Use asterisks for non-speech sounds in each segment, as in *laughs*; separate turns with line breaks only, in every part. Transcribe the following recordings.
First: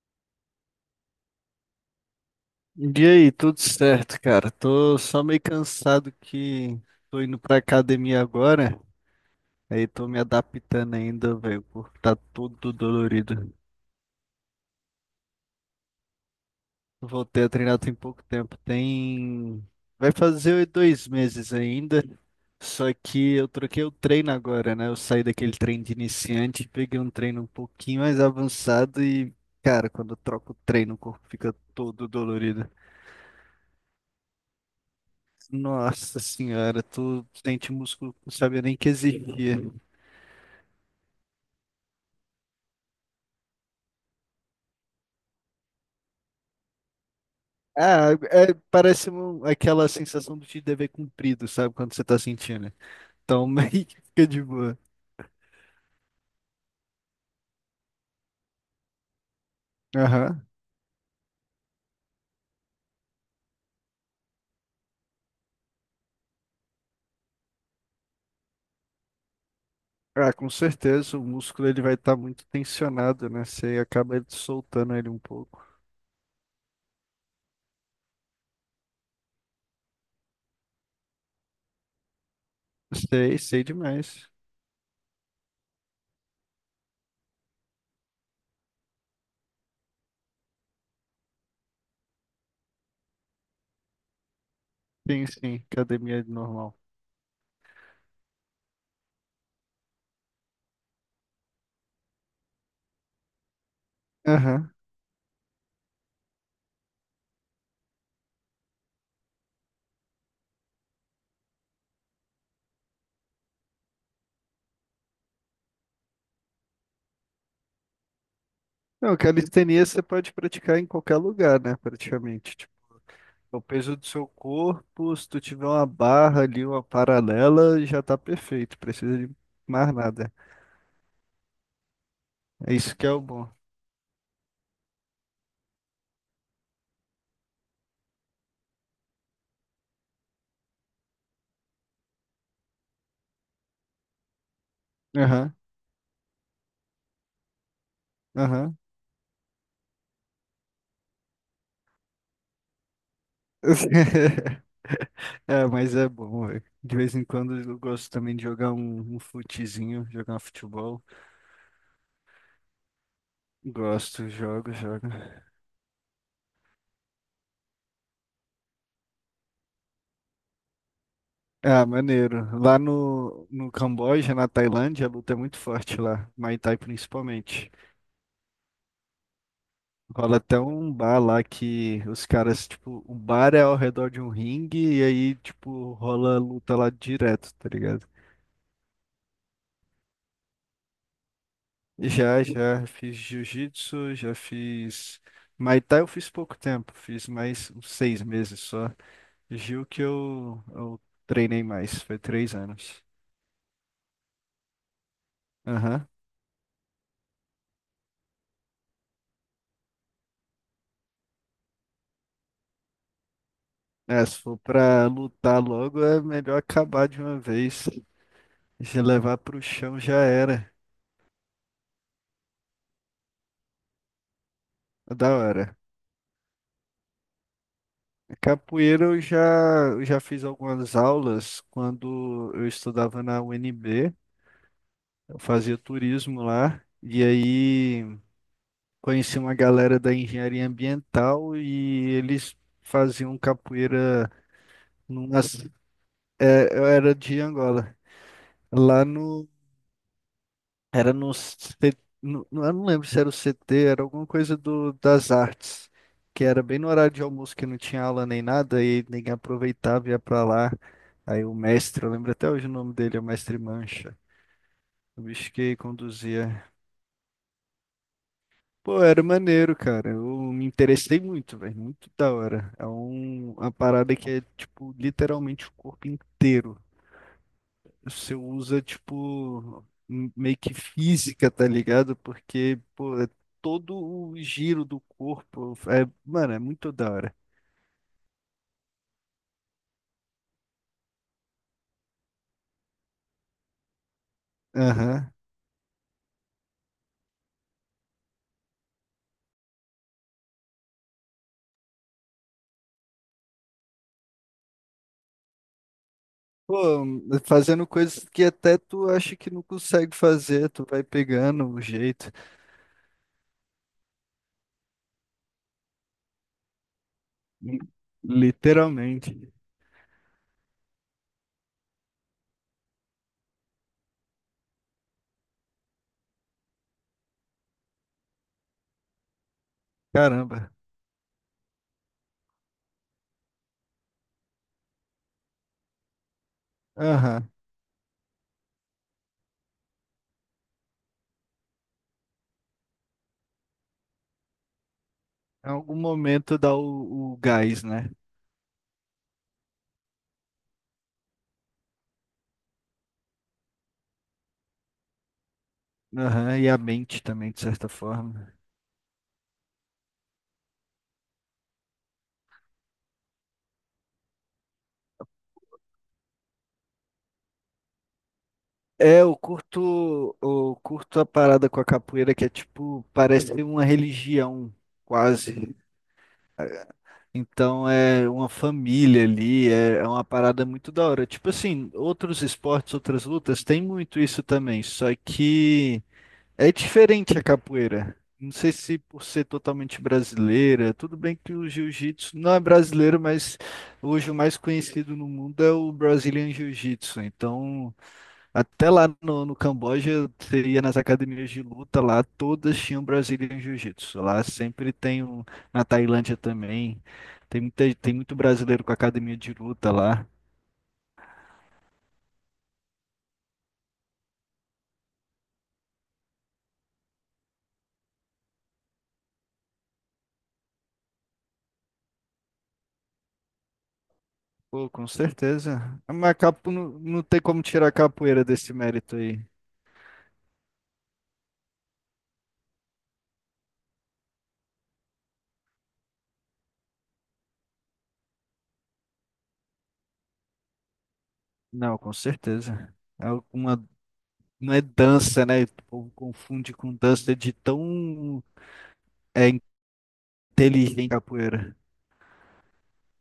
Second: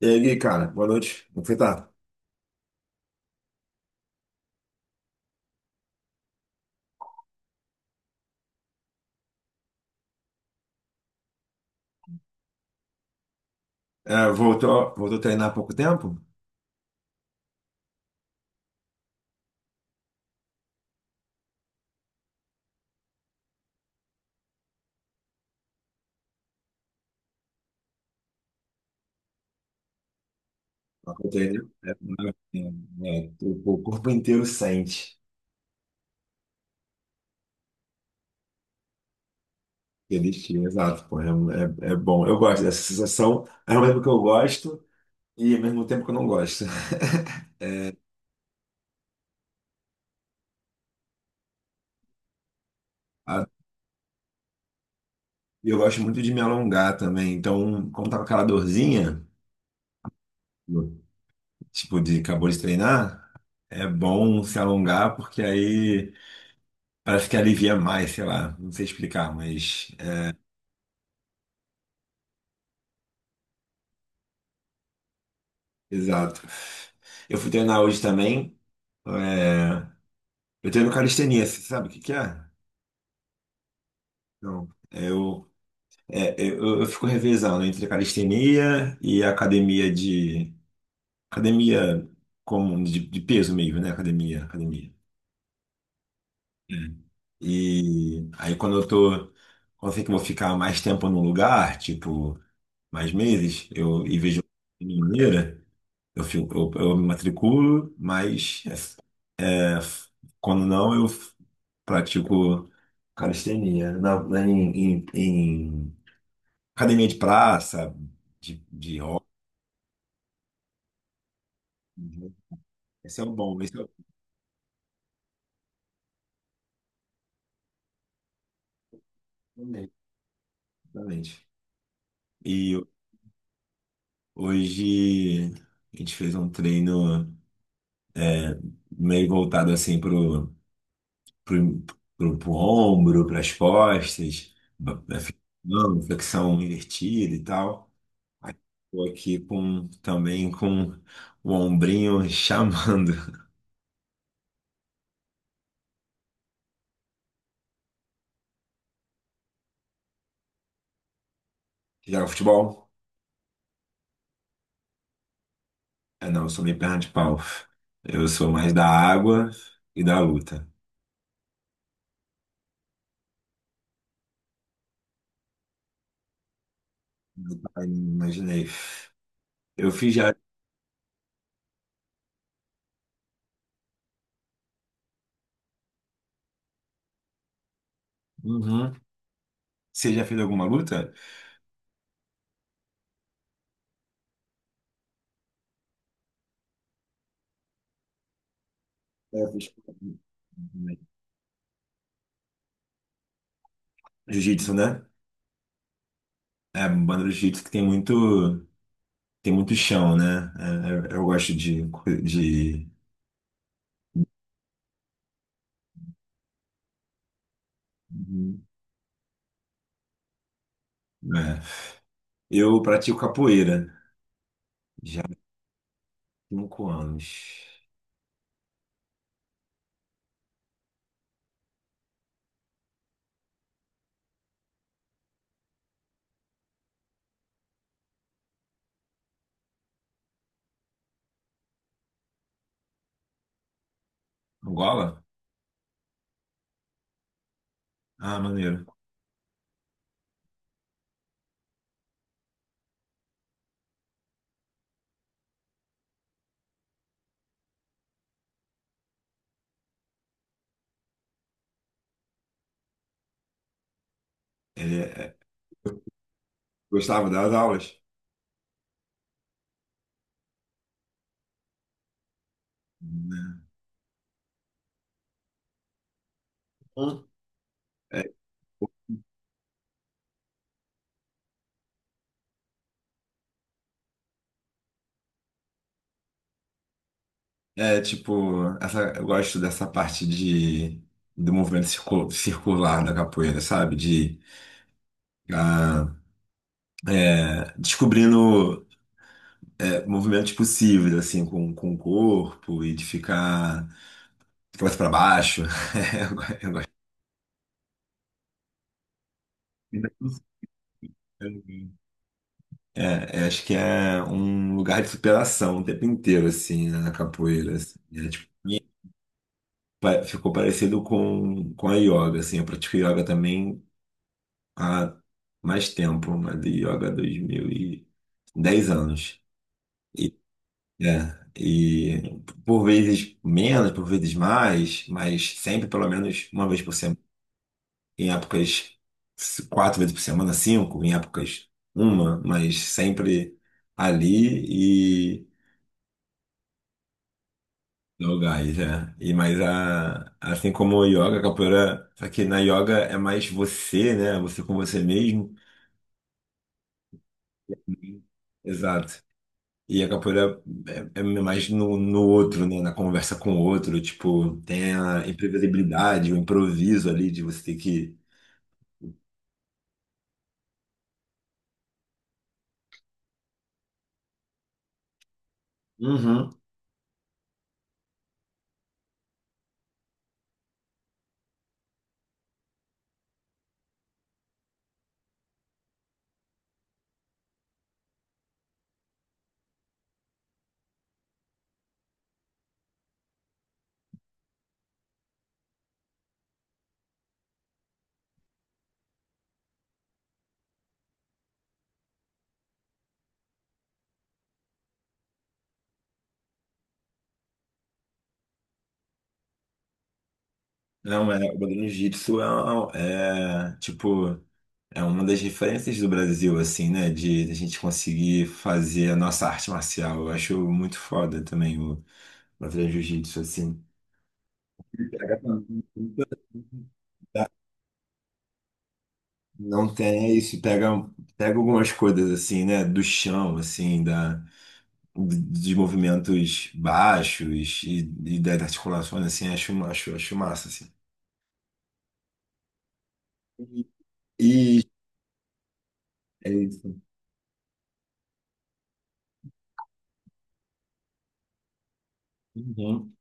E aí, Gui, cara, boa noite. Como foi, tá?
E aí, tudo certo, cara? Tô só meio cansado que tô indo pra academia agora. Aí tô me adaptando ainda, velho. O corpo tá todo dolorido.
É, voltou a treinar há pouco tempo?
Voltei a treinar tem pouco tempo. Tem. Vai fazer dois meses ainda. Só que eu troquei o treino agora, né? Eu saí daquele treino de iniciante, e peguei um treino um pouquinho mais avançado e, cara, quando eu troco o treino, o
Há
corpo
pouco
fica
tempo, né?
todo dolorido.
O corpo inteiro sente
Nossa senhora, tu sente músculo que não sabia nem que existia.
aquele estilo, exato, pô, é bom. Eu gosto dessa sensação, ao mesmo tempo que eu gosto e ao mesmo tempo que eu não gosto. *laughs*
Ah, é, parece aquela sensação do de dever cumprido, sabe? Quando você tá sentindo.
Ah,
Então, *laughs* meio que fica de boa.
e eu gosto muito de me alongar também, então, como tá com aquela dorzinha,
Aham.
tipo, de acabou de treinar, é bom se alongar porque aí parece que alivia mais, sei lá, não sei explicar, mas...
Ah, com certeza, o músculo ele vai estar muito tensionado, né? Você acaba soltando ele um pouco.
Exato. Eu fui treinar hoje também. é, Eu treino calistenia, você sabe o que que é?
Sei, sei demais.
Não. Eu, é, é, eu fico revezando entre calistenia e academia de. Academia comum, de peso mesmo, né? Academia.
Sim, sim, academia
É.
normal.
E aí quando eu tô. Quando eu sei que eu vou ficar mais tempo num lugar, tipo, mais meses, eu e vejo
Aham.
de maneira, eu me matriculo, mas é. É, Quando não, eu pratico calistenia em academia de praça, de
Não,
rock.
calistenia você pode praticar em qualquer lugar, né?
Uhum.
Praticamente.
Esse é o
É
bom,
o
esse é o
peso do seu corpo, se tu tiver uma barra ali, uma paralela, já tá perfeito. Precisa de
bom,
mais nada.
exatamente.
É
E
isso que é o bom.
hoje a gente fez um treino meio voltado assim pro, pro ombro, pras costas,
Aham,
flexão invertida e tal. Aí
aham.
tô aqui com também com o ombrinho *laughs* chamando.
*laughs* É, mas é bom, velho. De vez em quando eu gosto também de jogar um futezinho, jogar um futebol.
Você joga futebol?
Gosto, jogo, jogo.
É, não, eu sou meio perna de pau. Eu sou mais da água e da luta.
Ah, maneiro. Lá no Camboja, na Tailândia, a luta é muito forte lá. Muay Thai principalmente.
Ai, imaginei. Eu fiz já.
Rola até um bar lá que os caras, tipo, o bar é ao redor de um ringue e aí, tipo, rola luta lá direto, tá ligado?
Uhum. Você já fez alguma luta?
Já, já fiz jiu-jitsu, já fiz. Muay Thai eu fiz pouco tempo, fiz mais uns seis meses só.
É, eu fiz.
Jiu que eu treinei mais, foi três anos.
Jiu-jitsu, né?
Aham.
É, banda do jiu-jitsu que tem muito chão, né? É, eu gosto de...
É, se for pra lutar logo, é melhor acabar de uma vez.
Uhum.
Se levar pro chão já era.
É. Eu pratico capoeira
É,
já
da
há
hora.
5 anos.
Capoeira eu já fiz algumas aulas quando eu estudava na UNB, eu fazia turismo lá, e aí conheci uma galera da engenharia ambiental e eles faziam capoeira
Angola?
numas, é, eu era de Angola,
Ah, maneiro.
lá no. Era eu não lembro se era o CT, era alguma coisa do, das artes, que era bem no horário de almoço que não tinha aula nem nada e ninguém aproveitava e ia pra lá. Aí o mestre, eu lembro até hoje o nome dele, é o mestre Mancha,
Ele
o
é-.
bicho que conduzia.
Gostava das aulas?
Pô, era maneiro, cara. Eu me interessei muito, velho, muito da hora. É um,
Né?
uma parada que é tipo literalmente o corpo inteiro. Você usa, tipo, meio que física, tá ligado? Porque, pô, é todo o giro do corpo. É, mano, é muito da hora.
É, tipo, essa, eu gosto dessa parte de, do movimento circular da capoeira, sabe? De
Aham.
ah, descobrindo é, movimentos possíveis, assim, com o corpo e de ficar de cabeça para baixo. *laughs* Eu gosto.
Pô, fazendo coisas que até tu acha que não consegue fazer, tu vai pegando o jeito.
É, acho que é um lugar de superação o tempo inteiro, assim, né, na capoeira.
Li-
Assim. É, tipo,
Literalmente.
ficou parecido com a yoga, assim. Eu pratico yoga também há mais tempo, uma de yoga 2010 anos. E,
Caramba.
é, e por vezes menos, por vezes mais, mas sempre pelo menos uma vez por semana.
Aham.
Em épocas 4 vezes por semana, 5, em épocas uma, mas sempre ali e
Em algum momento dá o gás, né?
no gás, é. E, mas a, assim como a yoga, a capoeira, só que na yoga é mais você, né? Você com você mesmo.
Aham. E a mente também, de certa forma.
Exato. E a capoeira é mais no, no outro, né? Na conversa com o outro. Tipo, tem a imprevisibilidade, o improviso ali de você ter que.
É, eu curto a parada com a capoeira que é tipo, parece uma religião, quase.
Uhum.
Então é uma família ali, é, é uma parada muito da hora. Tipo assim, outros esportes, outras lutas, tem muito isso também, só que é diferente a capoeira. Não sei se por ser totalmente brasileira, tudo bem que o jiu-jitsu não é brasileiro, mas hoje o mais conhecido no mundo é o Brazilian Jiu-Jitsu. Então. Até lá no Camboja, você ia nas academias de luta lá, todas tinham Brazilian Jiu-Jitsu. Lá sempre tem um, na Tailândia também, tem muita, tem muito brasileiro com academia de luta lá.
Não, é, o Bailarino Jiu-Jitsu tipo, é uma das referências do Brasil, assim, né? De a gente conseguir fazer a nossa arte marcial. Eu acho muito foda também o Bailarino Jiu-Jitsu, assim.
Pô, com
Pega
certeza.
também.
Mas capo, não tem como tirar a capoeira desse mérito aí.
Não tem é isso, pega algumas coisas, assim, né? Do chão, assim, da dos movimentos baixos e das articulações, assim, acho massa, assim.
Não, com certeza. É uma, não é
E
dança, né? O povo
é
confunde com
isso.
dança de tão é, inteligente a capoeira.
Uhum.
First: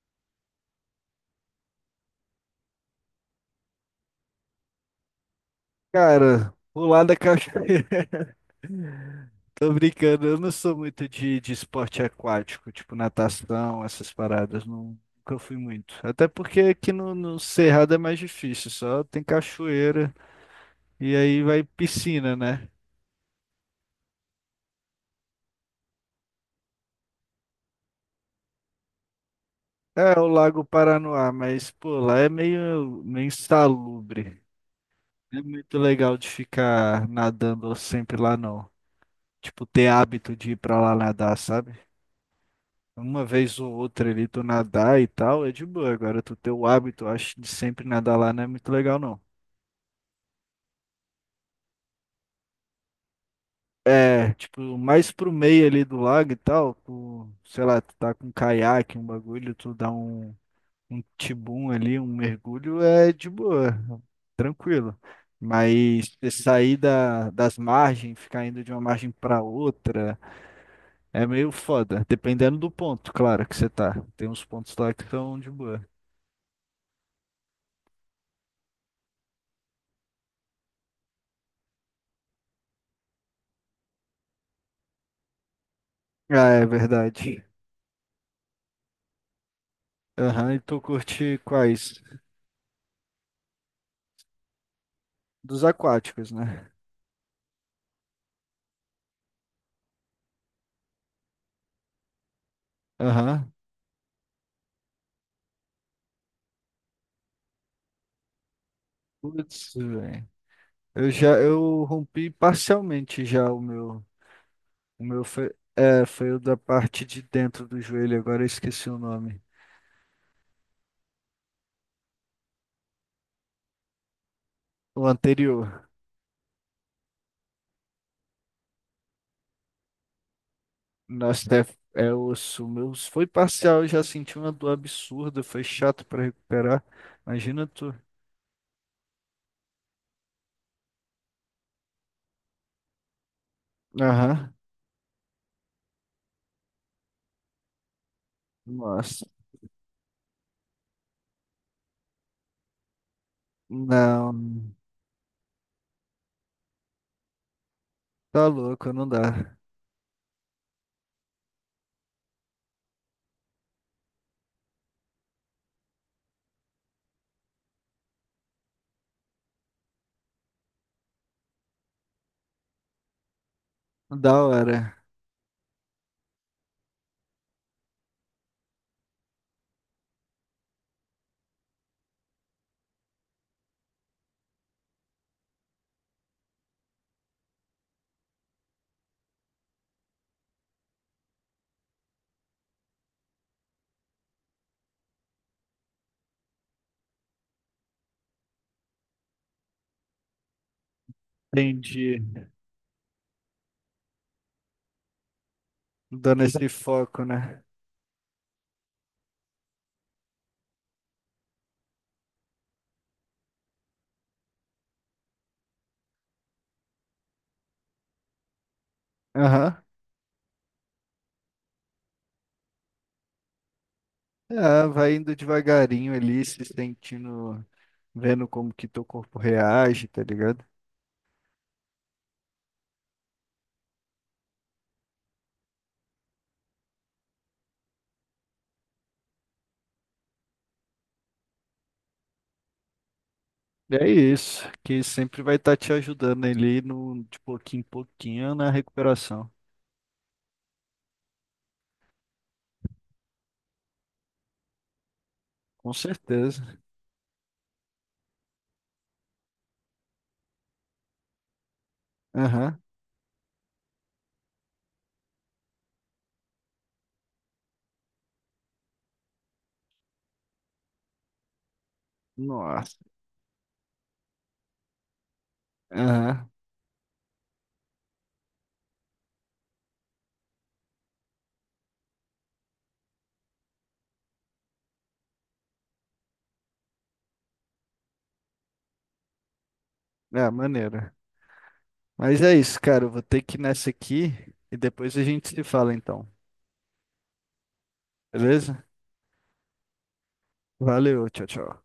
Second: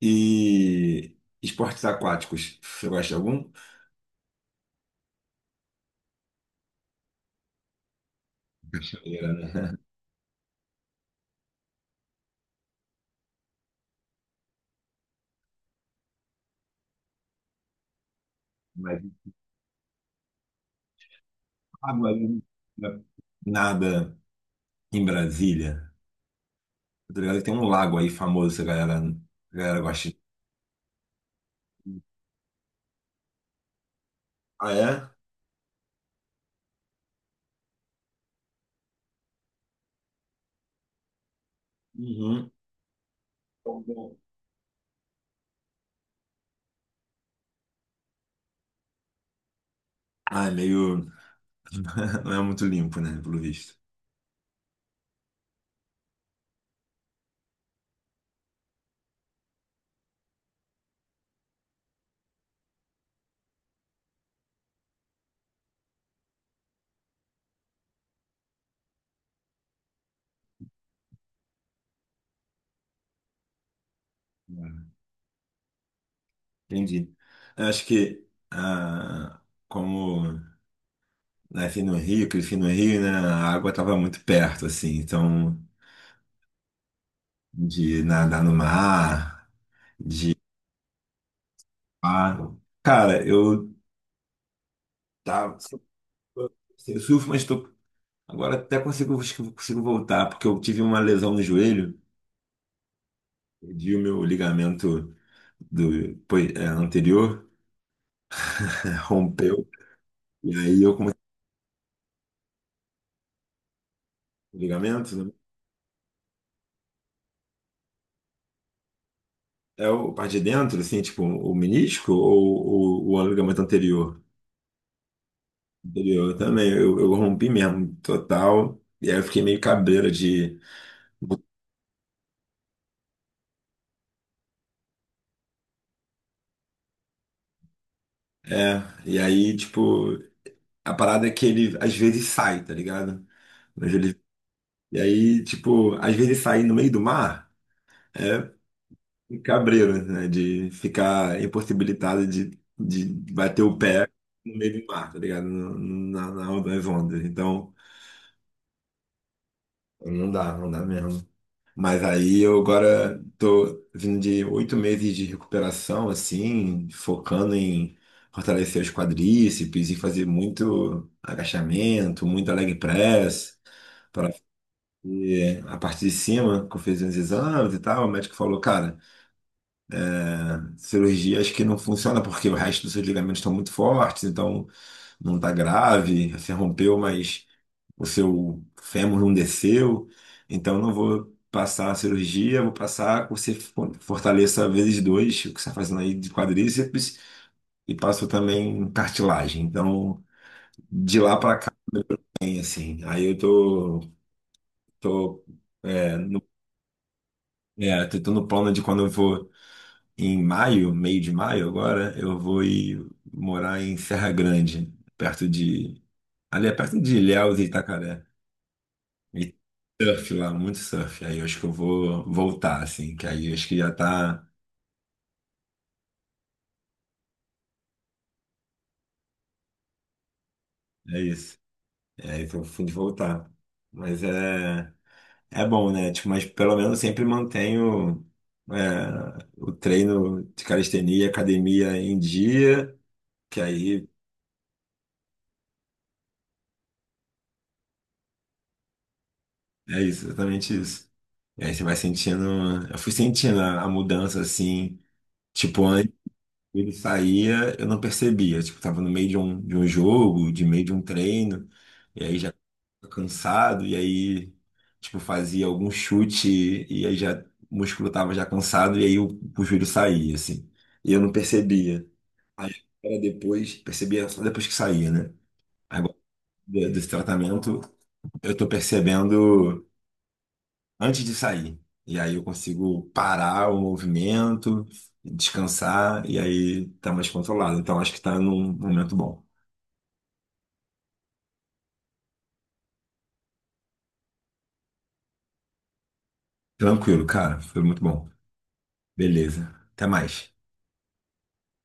E esportes aquáticos, você gosta de algum?
Cara, pular da cachoeira. *laughs*
Cachoeira,
Tô
né?
brincando, eu não sou muito de esporte aquático, tipo natação, essas paradas, não- nunca fui muito. Até porque aqui no Cerrado é mais difícil,
*laughs* Mas
só tem cachoeira e aí vai
água
piscina,
ali,
né?
né? Nada em Brasília. Tá ligado? Que tem um lago aí famoso, que a galera gosta. De-.
É, o Lago Paranoá, mas pô, lá é meio, meio insalubre.
Ah, é?
Não é muito legal de ficar nadando sempre lá, não. Tipo, ter hábito de ir pra lá nadar, sabe?
Uhum.
Uma vez ou outra ali tu nadar e tal, é de boa. Agora tu ter o hábito, eu acho, de sempre nadar lá não é muito legal, não.
Ah, é meio. *laughs* Não é muito limpo, né? Pelo visto.
É, tipo, mais pro meio ali do lago e tal, tu, sei lá, tu tá com um caiaque, um bagulho, tu dá um, um tibum ali, um mergulho, é de boa, tranquilo. Mas você sair da, das margens, ficar indo de uma margem pra outra, é meio foda, dependendo do ponto, claro, que você tá. Tem uns pontos lá que são de boa.
Entendi. Eu acho que ah, como nasci no Rio, cresci no Rio, né, a água estava muito perto, assim, então
Ah, é verdade.
de nadar no mar, de
Aham, e tu curte quais?
ah, cara, eu tava
Dos
assim,
aquáticos, né?
eu surfo, mas tô, agora até consigo acho que eu consigo voltar porque eu tive uma lesão no joelho,
Aham.
perdi o meu ligamento do pois, é, anterior, *laughs* rompeu
Putz, velho.
e aí eu comecei
Eu rompi parcialmente já o meu.
com
o
ligamento,
meu
né.
foi, é, foi o da parte de dentro do joelho, agora eu esqueci o nome.
É o parte de dentro, assim, tipo, o menisco ou o ligamento anterior?
O anterior.
Anterior também, eu rompi mesmo, total. E aí eu fiquei meio cabreiro de.
Nossa, é, é osso. O meu foi parcial, eu já senti uma dor absurda, foi chato para recuperar. Imagina tu.
É, e aí, tipo, a parada é que ele às vezes sai, tá ligado? Mas ele,
Aham.
e aí, tipo, às vezes sair no meio do mar é
Nossa.
cabreiro, né? De ficar impossibilitado de bater o pé no
Não.
meio do mar, tá ligado? Na, nas ondas. Então,
Tá louco, não dá.
não dá mesmo. Mas aí eu agora tô vindo de 8 meses de recuperação, assim, focando em fortalecer os quadríceps e fazer muito agachamento, muito leg press, para
Da hora.
a parte de cima, que eu fiz uns exames e tal, o médico falou, cara, cirurgia acho que não funciona porque o resto dos seus ligamentos estão muito fortes, então não tá grave, se rompeu, mas o seu fêmur não desceu, então não vou passar a cirurgia, vou passar que você fortaleça vezes dois, o que você está fazendo aí de quadríceps, e passo também cartilagem. Então, de lá para cá,
Entendi.
hein, assim, aí eu tô,
Dando esse foco, né?
tô no plano de quando eu vou em maio, meio de maio agora, eu vou ir morar em Serra Grande, perto de, ali é perto de Ilhéus e Itacaré. E
Aham.
surf lá, muito surf. Aí eu acho que eu vou voltar, assim, que aí eu acho que já tá.
Ah, vai indo devagarinho ali, se sentindo, vendo como que teu corpo reage, tá ligado?
É isso. É aí que eu fui de voltar. Mas é bom, né? Tipo, mas pelo menos eu sempre mantenho é, o treino de calistenia, academia em dia, que aí
É isso, que sempre vai estar te ajudando ali no, de pouquinho em pouquinho na recuperação.
é isso, exatamente isso. E aí você vai sentindo. Eu fui sentindo a mudança, assim, tipo,
Com
antes.
certeza.
Ele saía, eu não percebia. Tipo, tava no meio de um jogo, de meio de um treino. E aí já
Aham.
cansado, e aí, tipo, fazia algum chute e aí já o músculo tava já cansado, e aí o joelho saía, assim. E eu não percebia. Aí
Nossa.
era depois, percebia só depois que saía, né? Agora,
Aham.
desse tratamento, eu tô percebendo antes de sair. E aí eu consigo parar o movimento, descansar, e aí tá mais controlado. Então acho que tá num momento bom.
É, maneira. Mas é isso, cara. Eu vou ter que ir nessa aqui e depois a gente se fala então.
Tranquilo, cara. Foi muito bom.
Beleza?
Beleza. Até mais.
Valeu, tchau, tchau.